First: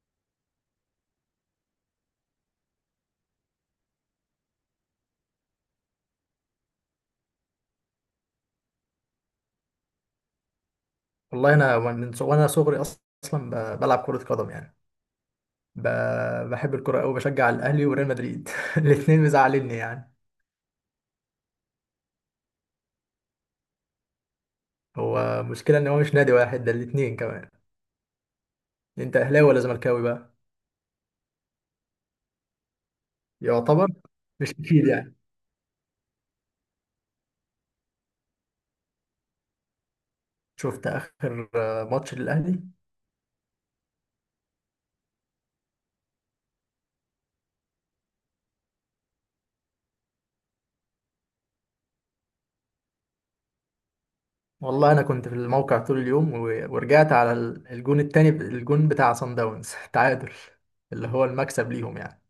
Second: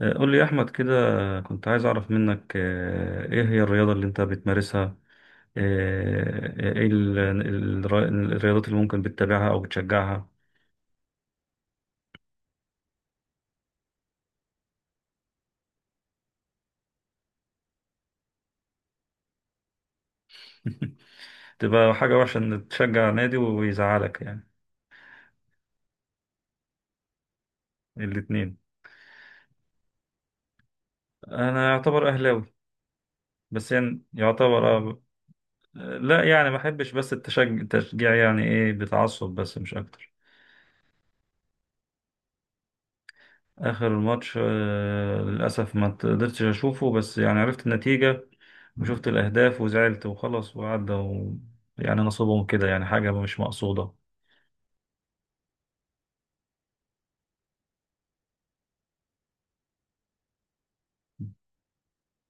قول لي يا أحمد كده. كنت عايز أعرف منك إيه هي الرياضة اللي أنت بتمارسها، آه، إيه ال- ال- الرياضات اللي ممكن بتتابعها أو بتشجعها. والله انا من ص- وانا صغري اصلا بلعب كرة قدم يعني. ب... بحب الكرة قوي، بشجع الاهلي وريال مدريد الاثنين مزعلني يعني. تبقى حاجة وحشة إن تشجع نادي ويزعلك يعني. هو مشكلة ان هو مش نادي واحد، ده الاثنين كمان. الاتنين. انت اهلاوي ولا زملكاوي بقى؟ أنا يعتبر أهلاوي. بس يعتبر، يعني مش يعتبر، اكيد يعني. لا يعني ما بحبش بس التشجيع يعني إيه بتعصب بس مش أكتر. شفت اخر ماتش للاهلي؟ آخر ماتش، للأسف ما قدرتش أشوفه بس يعني عرفت النتيجة وشفت الأهداف وزعلت وخلص وعدى يعني نصيبهم كده، يعني حاجة مش مقصودة. والله انا كنت في الموقع طول اليوم ورجعت على الجون التاني الجون بتاع سان داونز تعادل، اللي هو المكسب ليهم يعني،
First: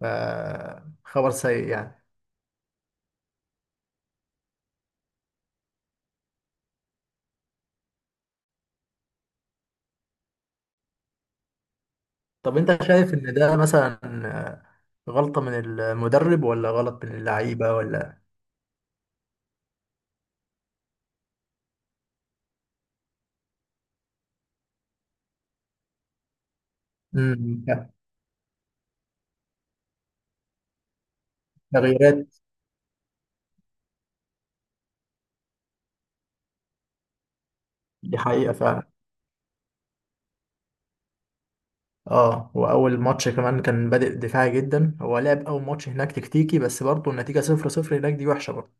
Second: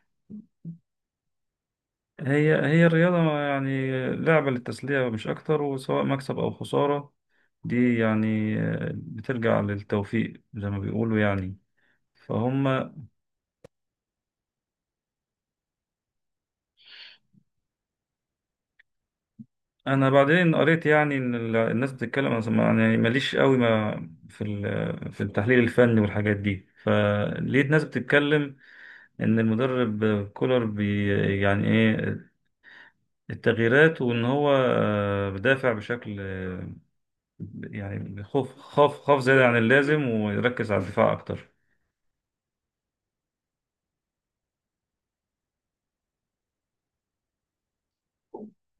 فخبر سيء يعني. هي هي الرياضة يعني، لعبة للتسلية مش أكتر، وسواء مكسب أو خسارة دي يعني، بترجع للتوفيق زي ما بيقولوا يعني. طب فهم. انت شايف ان ده مثلا غلطة من المدرب ولا غلط من اللعيبة ولا؟ انا بعدين قريت يعني ان الناس بتتكلم، يعني ماليش قوي ما في في التحليل الفني والحاجات دي، امم فلقيت ناس بتتكلم ان المدرب كولر بي يعني ايه تغييرات. التغييرات، وان هو بدافع بشكل، دي يعني حقيقة خوف، فعلا. خاف زيادة عن اللازم ويركز على الدفاع اكتر. اه، واول ماتش كمان كان بادئ دفاعي جدا، هو لعب اول ماتش هناك تكتيكي بس برضه النتيجة 0-0 هناك دي وحشة برضه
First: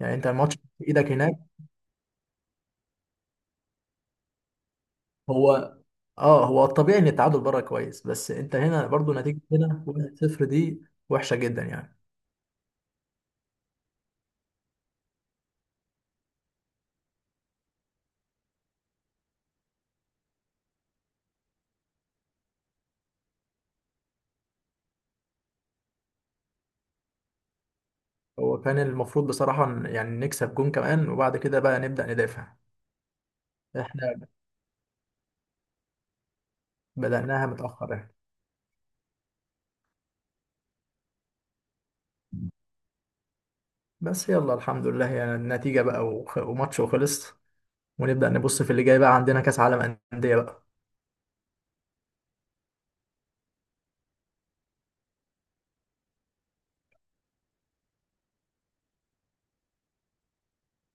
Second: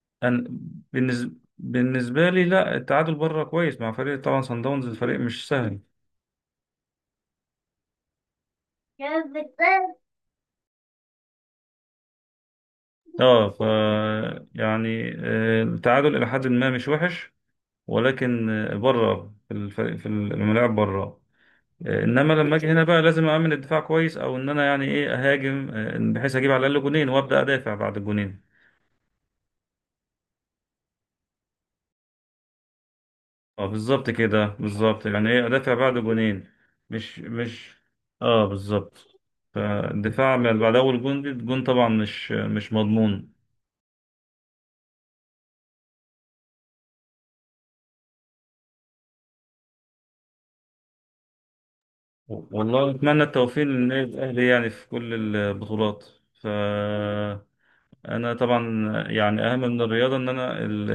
يعني. انت انا الماتش في ايدك بالنسبة هناك. بالنسبة لي، لا التعادل بره كويس مع فريق طبعا صن داونز، الفريق مش هو، سهل. اه هو الطبيعي ان التعادل بره كويس، بس انت هنا برضه نتيجة هنا 1-0 دي وحشة جدا يعني. اه ف يعني التعادل الى حد ما مش وحش، ولكن بره في الفريق، في الملاعب بره، انما لما اجي هنا بقى لازم اعمل الدفاع كويس، او ان انا يعني ايه اهاجم بحيث اجيب على الاقل جونين وابدا ادافع بعد الجونين. هو كان المفروض بصراحة يعني نكسب جون كمان وبعد كده بقى نبدأ ندافع. اه بالظبط احنا كده بالظبط، يعني ايه ادافع بعد جونين. مش بدأناها مش متأخر يعني. اه بالظبط. فالدفاع بعد اول جون، دي الجون طبعا مش مضمون. بس يلا الحمد لله يعني النتيجة بقى، وماتش وخلص، ونبدأ نبص في اللي جاي. بقى عندنا كأس عالم أندية بقى. والله أتمنى التوفيق للنادي الأهلي يعني في كل البطولات. فأنا طبعا يعني أهم من الرياضة إن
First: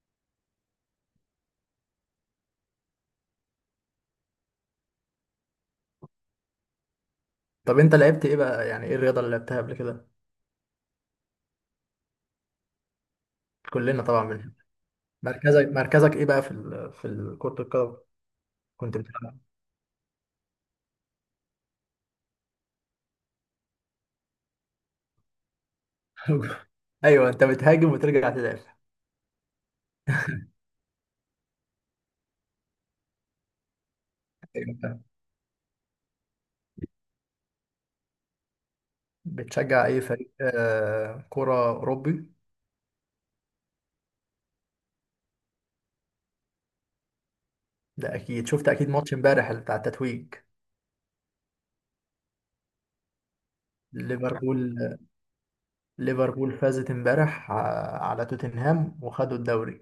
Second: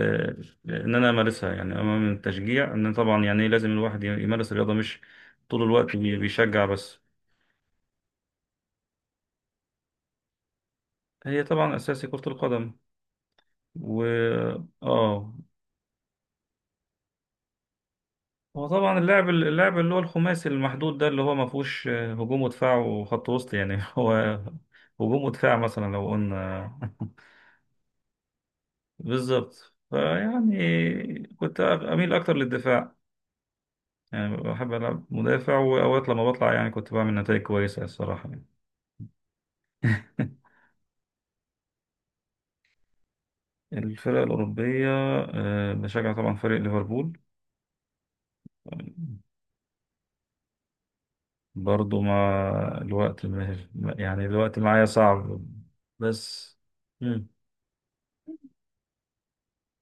إن أنا أمارسها، يعني أهم من التشجيع، إن طبعا يعني إيه لازم الواحد يمارس الرياضة مش طول الوقت بيشجع بس. طب أنت لعبت إيه بقى؟ يعني إيه الرياضة اللي لعبتها قبل كده؟ هي طبعا أساسي كرة القدم. و كلنا طبعا منها. آه مركزك إيه بقى في في كرة القدم؟ هو طبعا كنت اللاعب بتلعب؟ اللاعب اللي هو الخماسي المحدود ده، اللي هو ما فيهوش هجوم ودفاع وخط وسط يعني. هو هجوم ودفاع مثلا لو قلنا. أيوه، أنت بتهاجم وترجع تدافع. بالظبط، فيعني كنت أميل أكتر للدفاع، يعني بحب أيوة فاهم. ألعب مدافع، وأوقات لما بطلع يعني كنت بعمل نتائج كويسة الصراحة يعني. بتشجع أي فريق كرة أوروبي؟ الفرق الأوروبية، بشجع طبعا فريق ليفربول. ده أكيد شفت أكيد ماتش إمبارح بتاع التتويج. برضو مع الوقت يعني الوقت ليفربول معايا صعب ليفربول بس. فازت مم. إمبارح على توتنهام وخدوا الدوري.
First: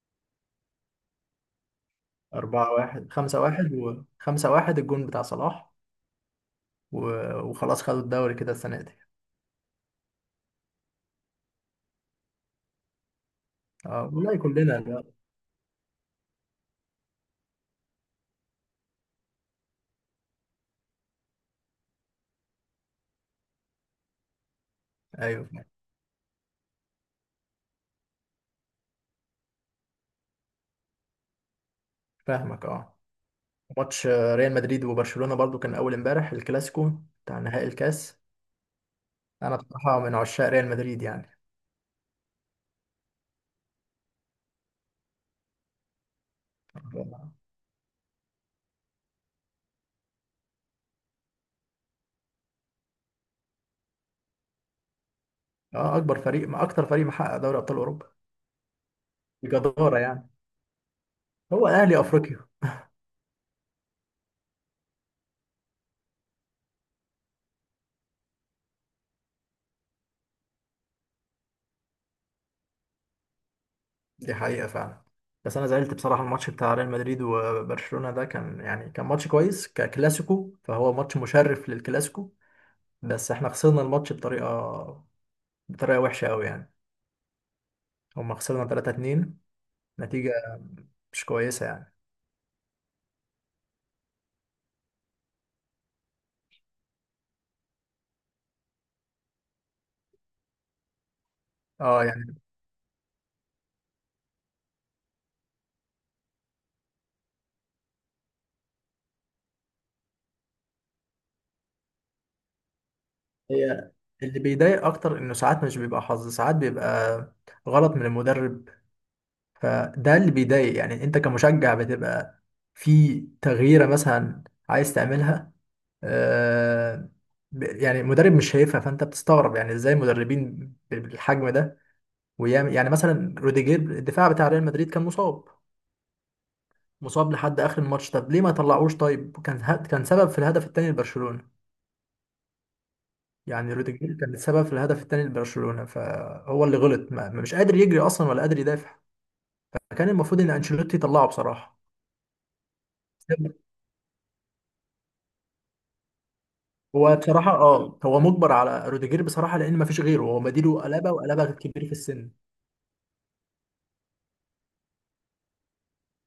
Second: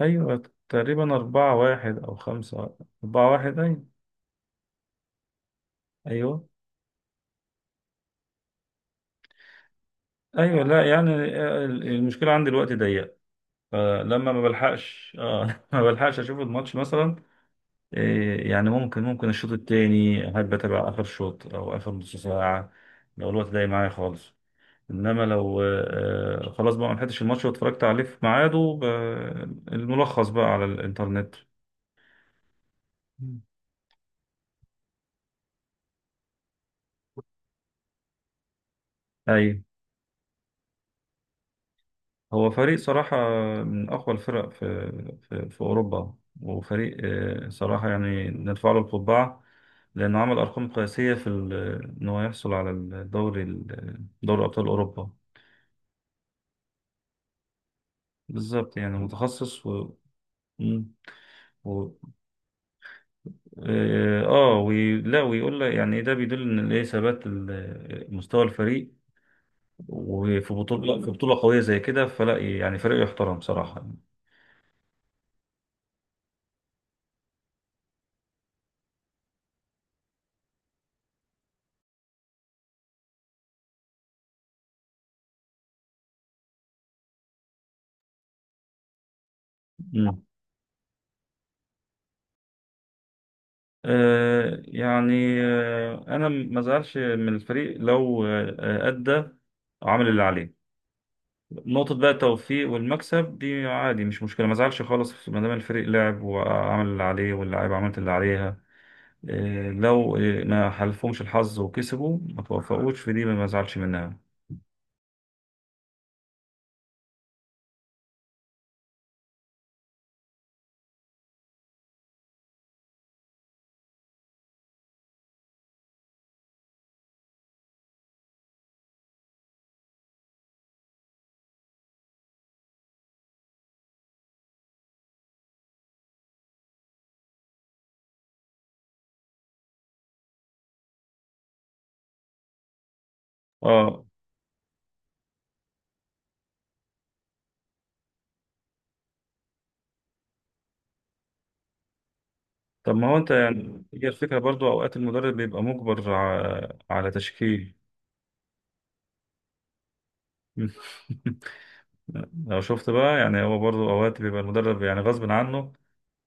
أيوة تقريبا أربعة واحد أو أربعة خمسة. واحد، أربعة خمسة واحد واحد، أيوة. وخمسة واحد الجون بتاع صلاح. أيوة. و... وخلاص خدوا الدوري كده السنة دي. أيوة لا يعني، المشكلة عندي الوقت ضيق، اه فلما والله ما كلنا، لا. بلحقش اه ما بلحقش اشوف الماتش مثلا. إيه يعني، ممكن الشوط التاني احب اتابع اخر شوط او اخر نص ساعه، لو الوقت ضايق معايا خالص. انما أيوه، لو آه خلاص بقى ما لحقتش الماتش واتفرجت عليه في ميعاده، الملخص بقى على الانترنت. فاهمك اه. مم. ماتش ريال مدريد وبرشلونة برضو كان أول امبارح الكلاسيكو بتاع نهائي الكاس. اي. أنا بصراحة من عشاق ريال مدريد يعني. هو فريق صراحة من أقوى الفرق في في أوروبا، وفريق اه، صراحة يعني نرفع له القبعة، لأنه عمل أرقام قياسية في إن هو يحصل على دوري أبطال أوروبا. أكبر فريق، ما أكتر فريق محقق دوري أبطال أوروبا بالظبط، يعني متخصص. بجدارة يعني. مم. هو و الأهلي أفريقيا. آه آه، وي... لا ويقول لك يعني ده بيدل إن الإيه ثبات مستوى الفريق، وفي بطولة، في بطولة قوية زي كده، فلا يعني فريق يحترم صراحة. دي حقيقة فعلا. بس أنا زعلت بصراحة، الماتش بتاع ريال مدريد وبرشلونة ده كان يعني كان ماتش كويس ككلاسيكو، فهو ماتش مشرف للكلاسيكو، بس احنا خسرنا الماتش بطريقة، بطريقة وحشة قوي يعني. هما خسرنا 3-2، مم. نتيجة مش كويسة يعني. انا ما زعلش من الفريق لو ادى وعمل اللي عليه. نقطة اه بقى يعني. التوفيق والمكسب دي عادي، مش مشكلة، ما زعلش خالص ما دام الفريق لعب وعمل اللي عليه واللاعيبة عملت اللي عليها. لو ما حلفهمش الحظ وكسبوا، ما توفقوش في دي، ما زعلش هي منها. اللي بيضايق اكتر انه ساعات مش بيبقى حظ، ساعات بيبقى غلط من المدرب، فده اللي بيضايق يعني. انت كمشجع بتبقى في تغييرة مثلا عايز تعملها، آه يعني مدرب مش شايفها، فانت بتستغرب يعني ازاي مدربين بالحجم ده ويعمل يعني. مثلا روديجير الدفاع بتاع ريال مدريد كان مصاب، مصاب لحد اخر الماتش، طب ليه ما طلعوش؟ طيب كان كان سبب في الهدف الثاني لبرشلونة. يعني اه. روديجير كان السبب في الهدف الثاني لبرشلونة، فهو اللي غلط، ما مش قادر يجري اصلا ولا قادر يدافع. كان المفروض ان انشيلوتي يطلعه بصراحة. طب ما هو انت يعني هي الفكرة برضو اوقات المدرب بيبقى مجبر على هو بصراحة تشكيل. اه هو مجبر على روديجير بصراحة، لان ما فيش غيره، هو بديله قلابة، وقلابة كبير في السن. لو شفت بقى يعني هو برضو اوقات بيبقى المدرب يعني غصب عنه،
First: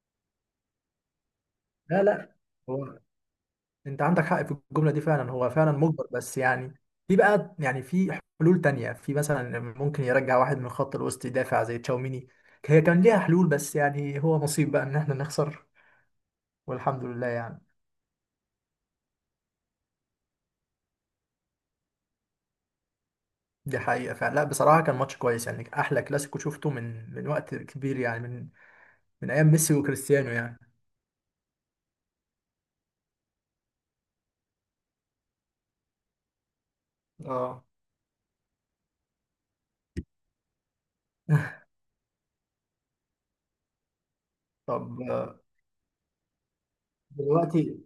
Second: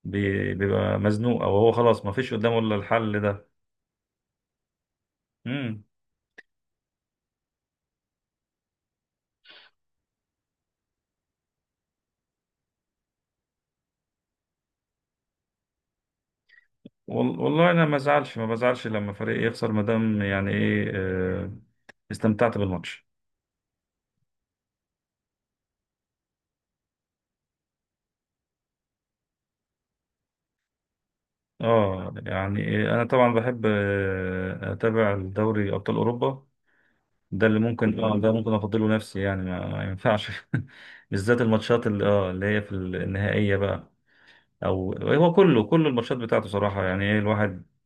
بيبقى مزنوق، او هو لا خلاص ما لا. فيش قدامه الا هو الحل ده. انت عندك حق في الجمله دي فعلا، هو فعلا امم. مجبر بس يعني في بقى يعني في حلول تانية، في مثلا ممكن يرجع واحد من خط الوسط يدافع زي تشاوميني. هي كان ليها حلول، بس يعني هو نصيب بقى ان احنا نخسر، والحمد لله يعني. والله انا ما بزعلش لما فريق يخسر ما دام يعني ايه استمتعت بالماتش. دي حقيقه فعلا، لا بصراحه كان ماتش كويس يعني، احلى كلاسيكو شفته من وقت كبير يعني، من من ايام ميسي وكريستيانو يعني. اه يعني إيه انا طبعا بحب اتابع الدوري ابطال اوروبا. ده اللي اه ممكن اه ده ممكن افضله نفسي، يعني ما ينفعش. بالذات الماتشات اللي اه اللي هي في النهائيه بقى، او طب هو كله كل الماتشات بتاعته صراحه، يعني ايه الواحد. دلوقتي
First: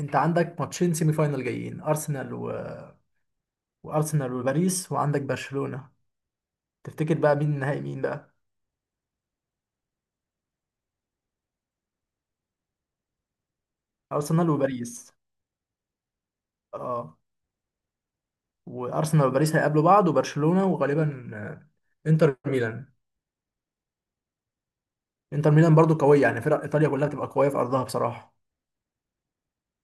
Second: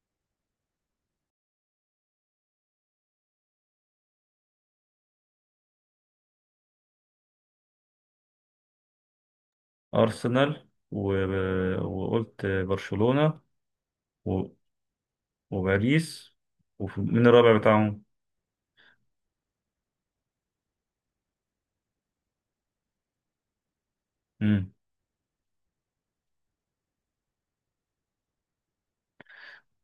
انت عندك ماتشين سيمي فاينال جايين، ارسنال وارسنال وباريس، وعندك برشلونه. تفتكر بقى مين النهائي مين بقى؟ ارسنال و- وقلت برشلونه ارسنال وباريس. وباريس. اه، ومين الرابع بتاعهم؟ وارسنال وباريس هيقابلوا بعض، وبرشلونة وغالبا انتر ميلان. مم. انتر ميلان برضو قوية يعني، فرق ايطاليا كلها بتبقى قوية في ارضها بصراحة.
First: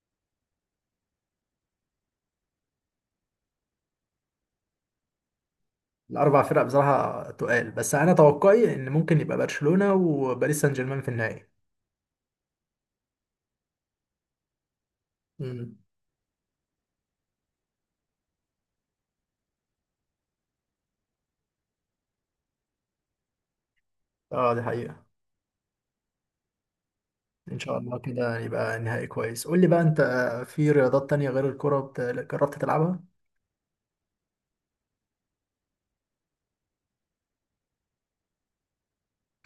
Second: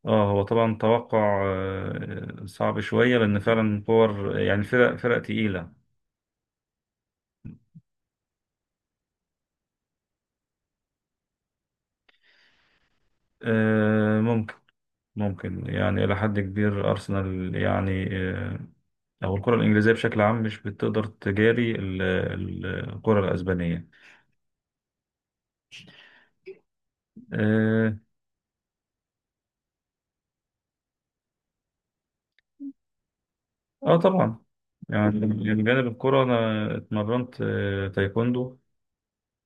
اه هو طبعا توقع صعب شوية لأن فعلا كور يعني فرق تقيلة. الاربع فرق بصراحة تقال، بس انا توقعي ان ممكن يبقى برشلونة وباريس سان جيرمان في النهائي. آه، ممكن ممكن امم يعني إلى حد كبير أرسنال يعني، أو الكرة الإنجليزية بشكل عام مش بتقدر تجاري الكرة الأسبانية. اه، دي حقيقة. ان شاء آه. الله كده يبقى نهائي كويس. قول لي بقى انت في رياضات تانية غير الكرة جربت تلعبها؟ آه طبعا، يعني من جانب الكرة أنا اتمرنت تايكوندو،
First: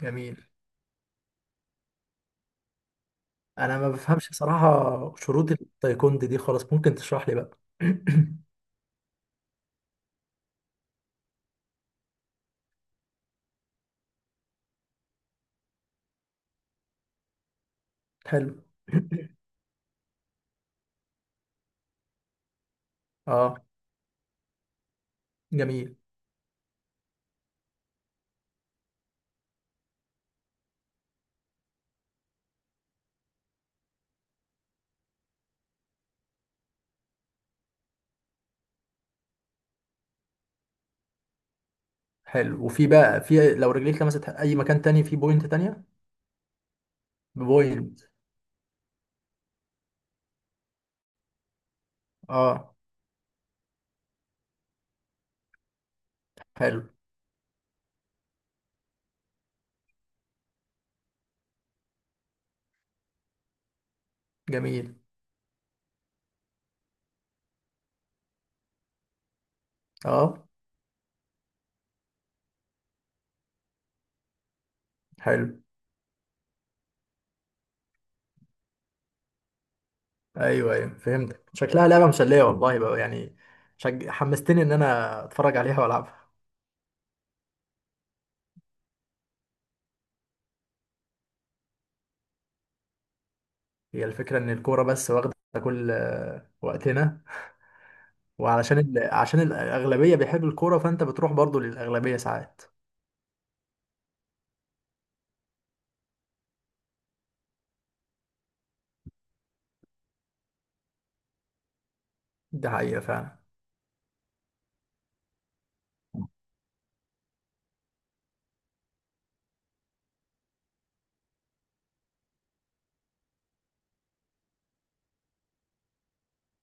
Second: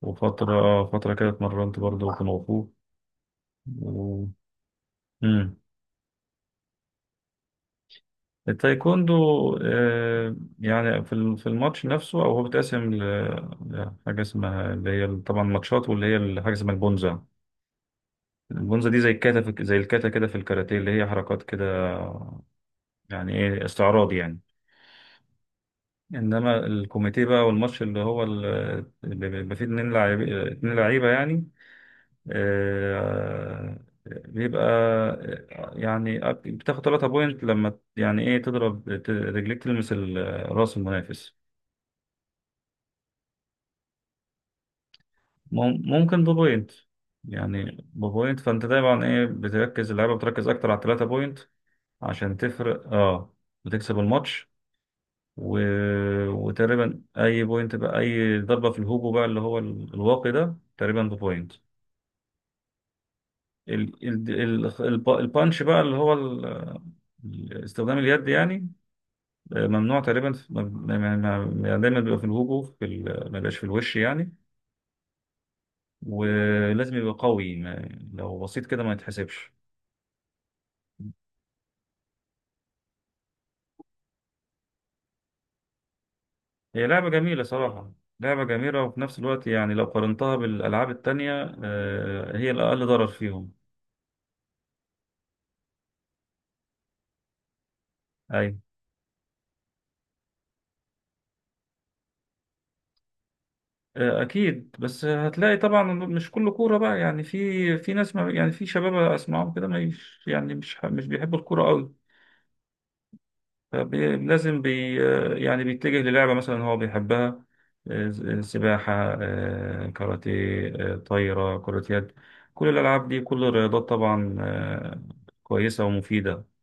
جميل. وفترة فترة كده اتمرنت برضه كونغ فو. انا ما و... بفهمش بصراحة شروط مم. التايكوندي دي خالص، ممكن تشرح لي بقى؟ التايكوندو، يعني في في الماتش نفسه، او هو بيتقسم لحاجه اسمها اللي هي طبعا ماتشات، واللي هي حاجه اسمها البونزا. حلو. البونزا دي زي زي الكاتا كده في الكاراتيه، اللي هي حركات كده يعني اه ايه استعراض يعني. جميل. انما الكوميتيه بقى والماتش اللي هو اللي بيبقى فيه اتنين لعيبه يعني، آه، بيبقى يعني بتاخد 3 بوينت لما يعني ايه تضرب رجليك تلمس راس المنافس. حلو، وفي بقى، في لو رجليك لمست اي مكان تاني في بوينت تانية؟ ممكن ببوينت، يعني بوينت. ببوينت، فانت دايما ايه بتركز، اللعيبه بتركز اكتر على الثلاثه بوينت عشان اه تفرق، اه، وتكسب الماتش. و... حلو. وتقريبا اي بوينت بقى اي ضربه في الهوجو بقى اللي هو الواقي ده تقريبا ببوينت. ال... ال... جميل. البانش بقى اللي هو استخدام اليد يعني، ممنوع تقريبا اه يعني دايما بيبقى في الهوجو في ما بيبقاش في الوش يعني، حلو. ولازم يبقى قوي. ما... لو بسيط كده ما يتحسبش. ايوه ايوه فهمت، شكلها لعبه مسليه والله بقى يعني. حمستني ان انا اتفرج عليها والعبها. هي لعبة جميلة صراحة، لعبة جميلة وفي نفس الوقت يعني لو قارنتها بالألعاب التانية، هي الأقل ضرر فيهم. هي الفكره ان الكوره بس واخده كل وقتنا، أي وعلشان عشان الاغلبيه بيحبوا الكوره، فانت بتروح برضو للاغلبيه ساعات. أكيد، بس هتلاقي طبعا مش كله كورة بقى يعني، في في ناس ما يعني، في شباب أسمعهم كده مش يعني مش بيحبوا الكورة أوي. ده حقيقه فعلا. فلازم بي يعني بيتجه للعبة مثلا هو بيحبها، سباحة، كاراتيه، طايرة، كرة يد. كل الألعاب دي، كل الرياضات طبعا كويسة ومفيدة.